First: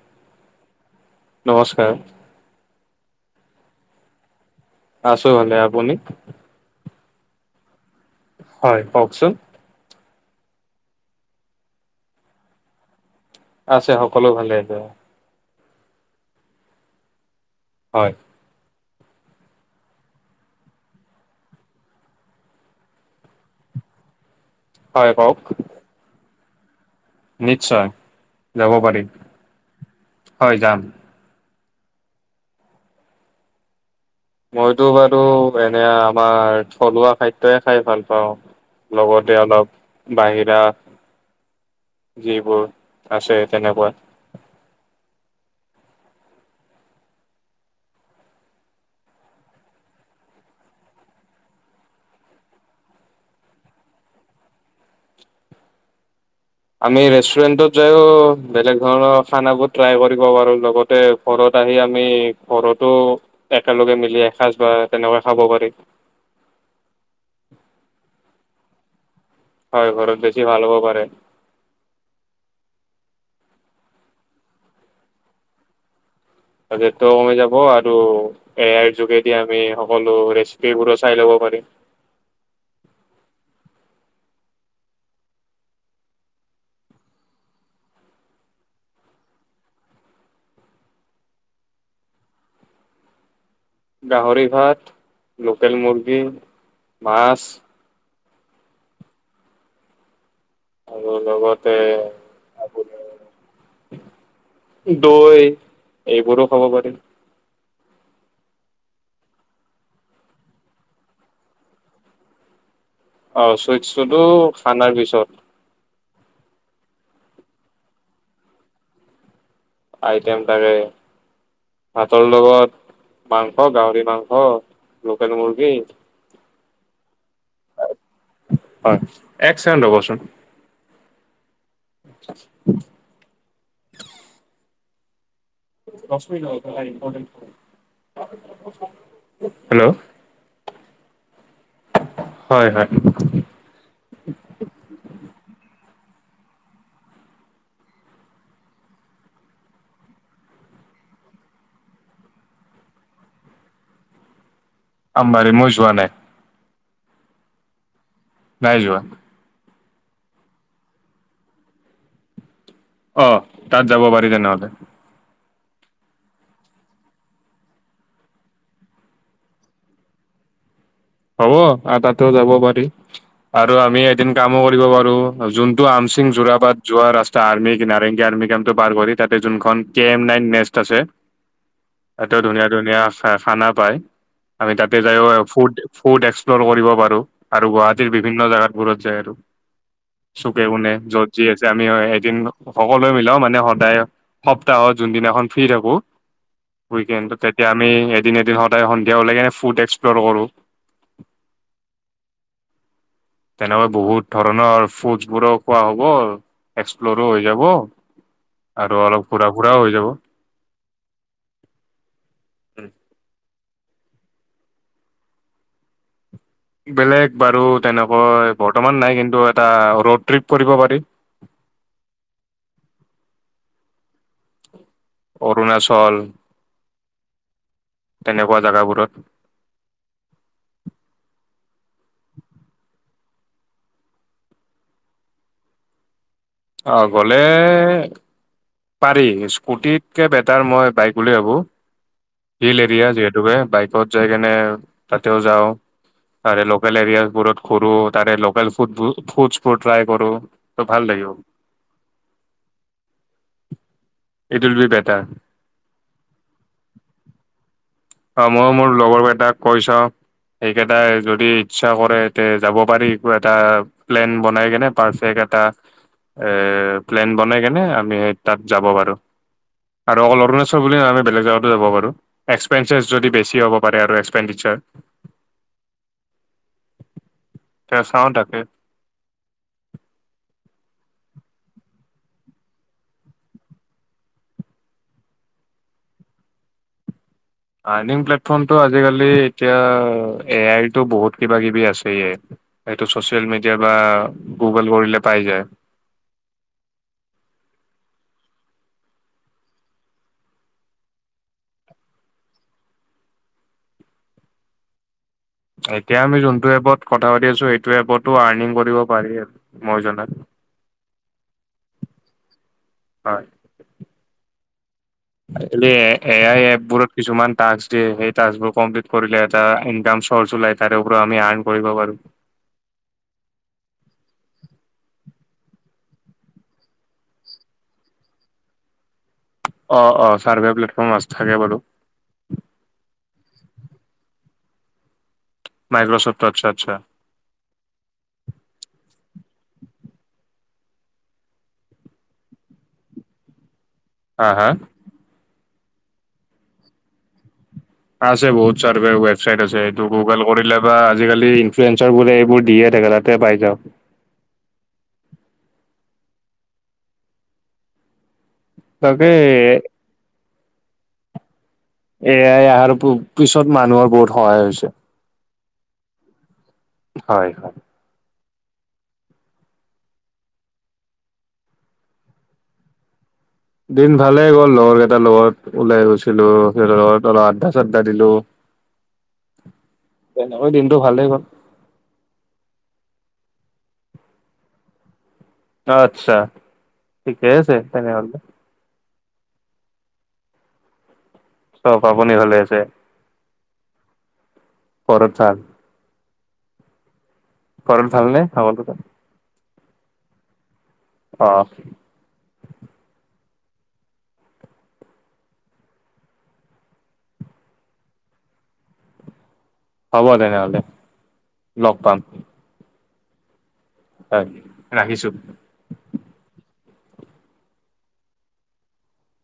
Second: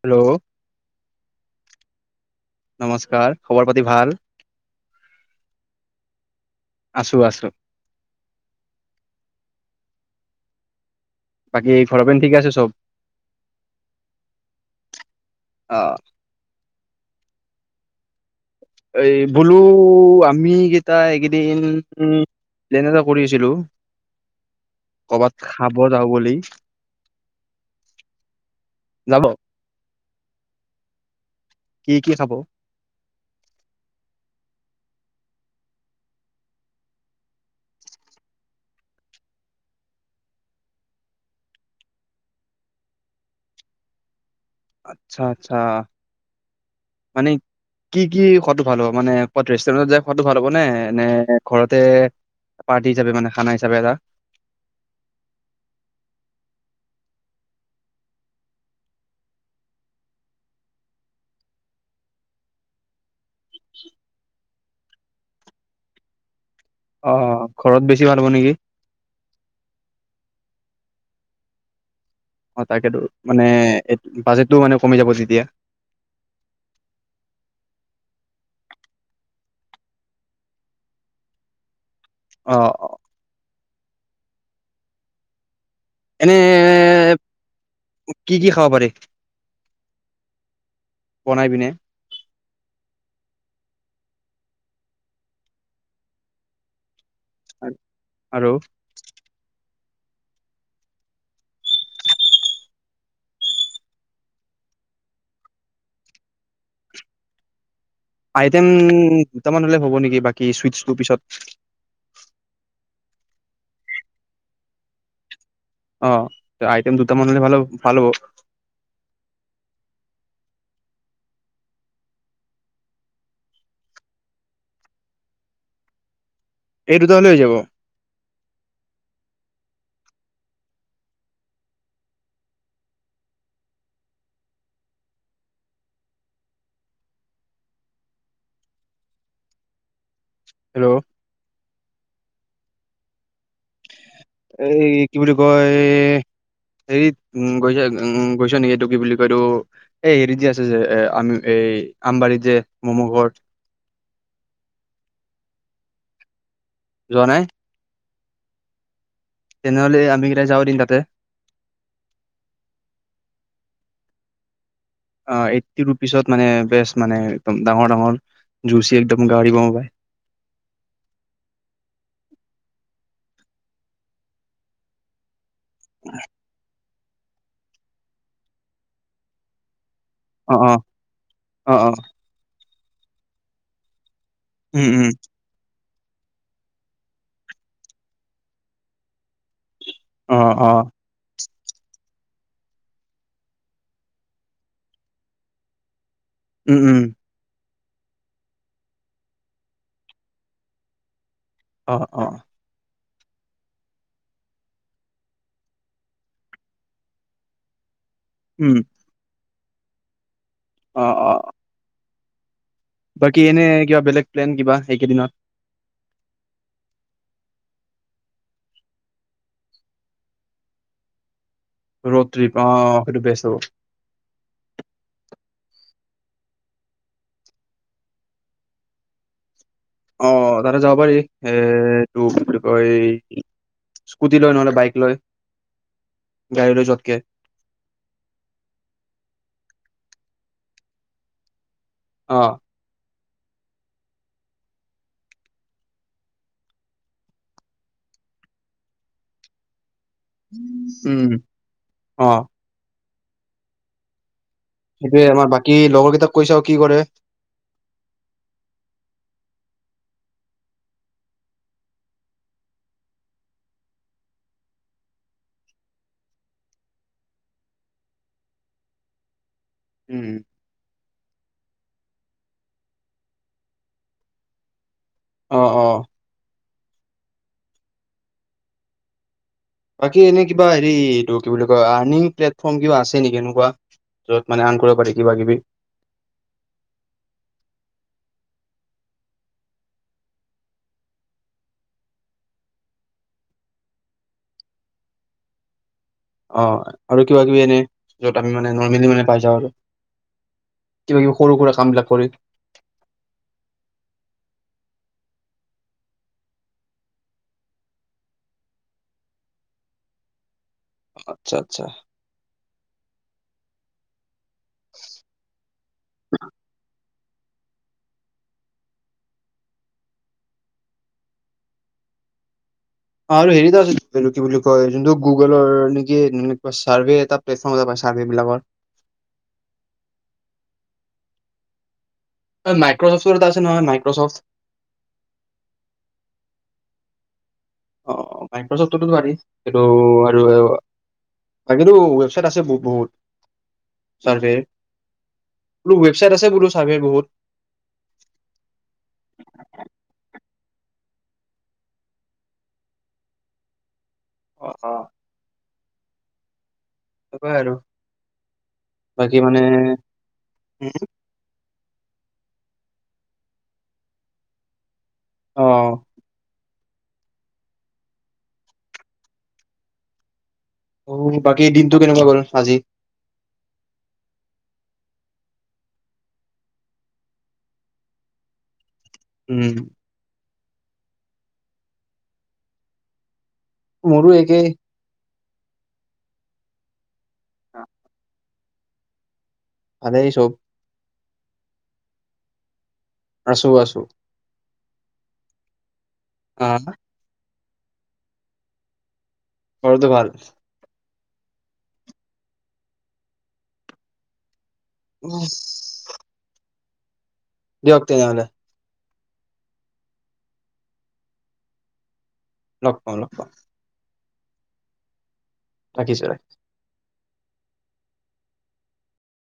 Hello, নমস্কাৰ, নমস্কাৰ খবৰ পাতি ভাল? আছো ভাললে আপুনি? আছোঁ-আছোঁ, হয়, কওকচোন? বাকী ঘৰৰ ফালে ঠিক আছে চব। আছে সকলো ভালে। অ', হয়, এ বোলো আমি কেইটা এইকেইদিন প্লেন এটা কৰি আছিলো। হয় কৰ'বাত কওক খাব যাওঁ বুলি। নিশ্চয় যাব পাৰিম, যাব হয়, যাম। কি-কি খাব। মইতো বাৰু এনে আমাৰ থলুৱা খাদ্যয়ে খাই ভাল পাওঁ, লগতে অলপ বাহিৰা যিবোৰ আছে তেনেকুৱা। আচ্ছা-আচ্ছা, মানে কি-কি খোৱাটো ভাল হ'ব, মানে ক'বাত ৰেষ্টুৰেণ্টত যাই খোৱাটো ভাল হ'ব নে-নে ঘৰতে পাৰ্টি হিচাপে মানে খানা হিচাপে এটা। আমি ৰেষ্টুৰেণ্টত যায়ো বেলেগ ধৰণৰ খানাবোৰ ট্ৰাই কৰিব পাৰোঁ, লগতে ঘৰত আহি, আমি ঘৰতো একেলগে মিলি আহে সাজ বা তেনেকৈ খাব পাৰি। আহ, ঘৰত বেছি ভাল হ'ব নেকি? হয়, ঘৰতৰত বেছি ভালবও পাৰে। তাকো মানে বাজেটটো মানে কমি যাব তেতিয়া। কমি যাব আৰু এয়াই যোগেদি আমি সকলো ৰেচিপিবোৰো চাই ল'ব পাৰিম। অ' অ' এনে কি-কি খাব পাৰি বনাই পিনে। গাহৰি ভাত, লোকেল মৰ্গী, মাছ, আৰু আৰু লগতে আপুনি দৈ এইবোৰো খাব পাৰি। আইটেম দুটামান হ'লে হ'ব নেকি? বাকী চুইটছটো পিছত অ' চুইট-চুটো খানাৰ পিছত। অ' আইটেম দুটা মানে ভাল-ভাল হব। তাকে, ভাতৰ লগত মাংস, গাহৰি মাংস, লোকেল মুৰ্গী, এইটো হয়, এক কেণ্ড ৰব চোন। ত [unintelligible] [unintelligible] হেল্ল', হেল্ল', হয়-হয়, এই কি বুলি কয়? হেৰিত উ, গৈছ উ, গৈছ নেকি? এইটো কি বুলি কয়তো এই হেৰিত যে আছে যে আমি এই আমবাৰীত যে ম'ম' ঘৰ। আমবাৰী মই যোৱা নাই। যোৱা নাই? নাই যোৱা। তেনেহ'লে আমি কেইটা যাওঁ এদিন তাতে। অ', তাত যাব পাৰি তেনেহ'লে। অ' এইট্টি ৰুপিচত মানে, বেষ্ট মানে, একদম ডাঙৰ ডাঙৰ জুচি, একদম গাৰ্লিক ম'ম' পায়। হ'ব, আৰু তাতো যাব পাৰি, আৰু আমি এদিন কামো কৰিব পাৰোঁ‌। যোনটো আমচিং জোৰাবাদ। যোৱা ৰাস্তা আৰ্মি, নাৰেংগী আৰ্মি কেম্পটো পাৰ কৰি, তাতে যোনখন কে এম নাইন অ অ নেষ্ট, আছে অ অ এটো ধুনীয়া ধুনীয়া খা, খানা পায়। আমি উম তাতে উম যায় [unintelligible] ফুড ফুড এক্সপ্ল'ৰ কৰিব পাৰোঁ‌ আৰু গুৱাহাটীৰ বিভিন্ন জাগাত ঘৰত যায় আৰু অ চুকে অ কোণে, য'ত যি আছে আমি এদিন সকলোৱে মিলাও মানে সদায় সপ্তাহত যোনদিনাখন ফ্ৰী থাকো উম উম শি [unintelligible] কেন্ত তে এতিয়া আমি এদিন এদিন সদায় সন্ধিয়াওলাইকেনে ফুড এক্সপ্ল'ৰ কৰোঁ অ অ। তেনেকৈ বহুত ধৰণৰ ফুডচ বোৰো খোৱা হব এক্সপ্লৰো হৈ যাব। উম আৰু অলপ ফুৰা। ফুৰাও হৈ যাব। অ অ। বাকি এনে। কিবা বেলেগ প্লেন কিবা এইকেইদিনত। বেলেগ বাৰু তেনেকৈ বৰ্তমান নাই কিন্তু এটা ৰোড ট্ৰিপ কৰিব পাৰি। ৰোড ট্ৰিপ আহ সেইটো বেচ হ'ব। অৰুণাচল তেনেকুৱা জেগাবোৰত। অ তাতে যাব পাৰি এ তোৰ বিষয় এই স্কুটি লৈ ন বাইক লৈ । আহ গলে । পাৰি স্কুটিতকে বেটাৰ মই বাইক উলিয়াব অ । হিল এৰিয়া যে। বাইকত যাই কেনে তাতেও যাওঁ তাৰে লোকেল এৰিয়া বোৰত ঘুৰো তাৰে লোকেল ফুড ফুডচ বোৰ। ট্ৰাই কৰো ত ভাল উম লাগিব। অ ইট উইল বি সেইটোৱে‌ বেটাৰ আমাৰ বাকী লগৰ কেইটাক কৈছো আৰু কি কৰে। অ ময়ো মোৰ লগৰকেইটাক কৈছা সেইকেইটাই যদি ইচ্ছা কৰে তে যাব পাৰি এটা প্লেন বনাই কেনে পাৰফেক্ট এটা প্লেন বনাই কেনে আমি সেই তাত যাব পাৰো। আৰু উম অকল অৰুণাচল বুলি আমি বেলেগ জেগাত। [unintelligible] এক্সপেঞ্চেছ যদি বেছি হ'ব পাৰে আৰু এক্সপেণ্ডিচাৰ। অ অ। তো চাওঁ তাকে। বাকী এনে কিবা হেৰি এইটো কি বুলি কয় আৰ্নিং প্লেটফৰ্ম কিবা আছে নেকি এনেকুৱা যত মানে আন কৰিব পাৰি কিবা কিবি। আৰ্নিং প্লেটফৰ্মটো আজিকালি এতিয়া এ আইতো বহুত কিবা কিবি আছে ইয় এইটো ছচিয়েল মিডিয়া বা গুগল কৰিলে পাই যায়। অ আৰু কিবা কিবি এনে য'ত আমি মানে পাইজাওগে আৰু কিবা কিবি সৰু সুৰা কাম বিলাক কৰি। এতিয়া আমি যোনটো এপত কথা পাতি আছোঁ সেইটো এপতো আৰ্নিং কৰিব পাৰি মই জনাত। আচ্ছা আচ্ছা। হয়। এনেই এয়াই ই এপবোৰত। কিছুমান টাস্ক দিয়ে সেই টাস্কবোৰ কমপিলিত কৰিলে এটা ইনকম চলচ ওলাই তাৰে পৰা আমি আৰ্ণ কৰিব পাৰো। আৰু হেৰিটা আছে কি বুলি কয় যোনটো গুগলৰ নেকি চাৰ্ভে এটা প্লেটফৰ্ম এটা প চাৰ্ভে বিলাকৰ। অ অ চাৰ্ভে প্লেটফৰ্ম আ থাকে বাৰু। মাইক্ৰচফ্টৰত আছে নহয় মাইক্ৰচফ্ট। মাইক্ৰ'চফ্ট আচ্ছা আচ্ছা। অ মাইক্ৰচফটো পাৰি এইটো আৰু বাকী ৱেবচাইট আছে টো বহুত। হা চাৰ্ভেৰ হা। বোলো ৱেবছাইট আছে বোলো ছাৰ্ভে বহুত। আছে বহুত চাৰ্ভে টৱেৱেবচাইট আছে এটো গুগল কৰিলে বা আজিকালি ইনফ্লয়েঞ্চৰবোৰে এইবোৰ দিয়ে থাকে তাতে পাই যাওঁক। অ! তবে আৰু তাকে বাকী মানে [unintelligible] এয়াই অহাৰ পিছত মানুহৰ বহুত সহায় হৈছে। অ' হয়! হয়! অ' বাকী দিনটো কেনেকুৱা গ'ল আজি? দিন ভালেই গ'ল, লগৰ কেইটাৰ লগত ওলাই গৈছিলো। সিহঁৰ লগত অলপ আধ্দা চাদ্দা দিলোঁ। উম! তেনেকৈ দিনটো ভালেই গ'ল। মোৰো একেই। আচ্ছা থিকেই আছে তেনেহ'লে। আনেই চব। চ পাবনি ভালে আছে? আছো আছো। পৰঠা। [unintelligible] পৰ ভাল নে হ দত? ঘৰটো ভাল। অ' উম! দিয়ক তেনেহ'লে। হ'ব তেনেহ'লে, লগ পাম। লগ পাওঁ! লগ পাওঁ! হয় ৰাখিছো। ৰাখিছো ৰাখিছো।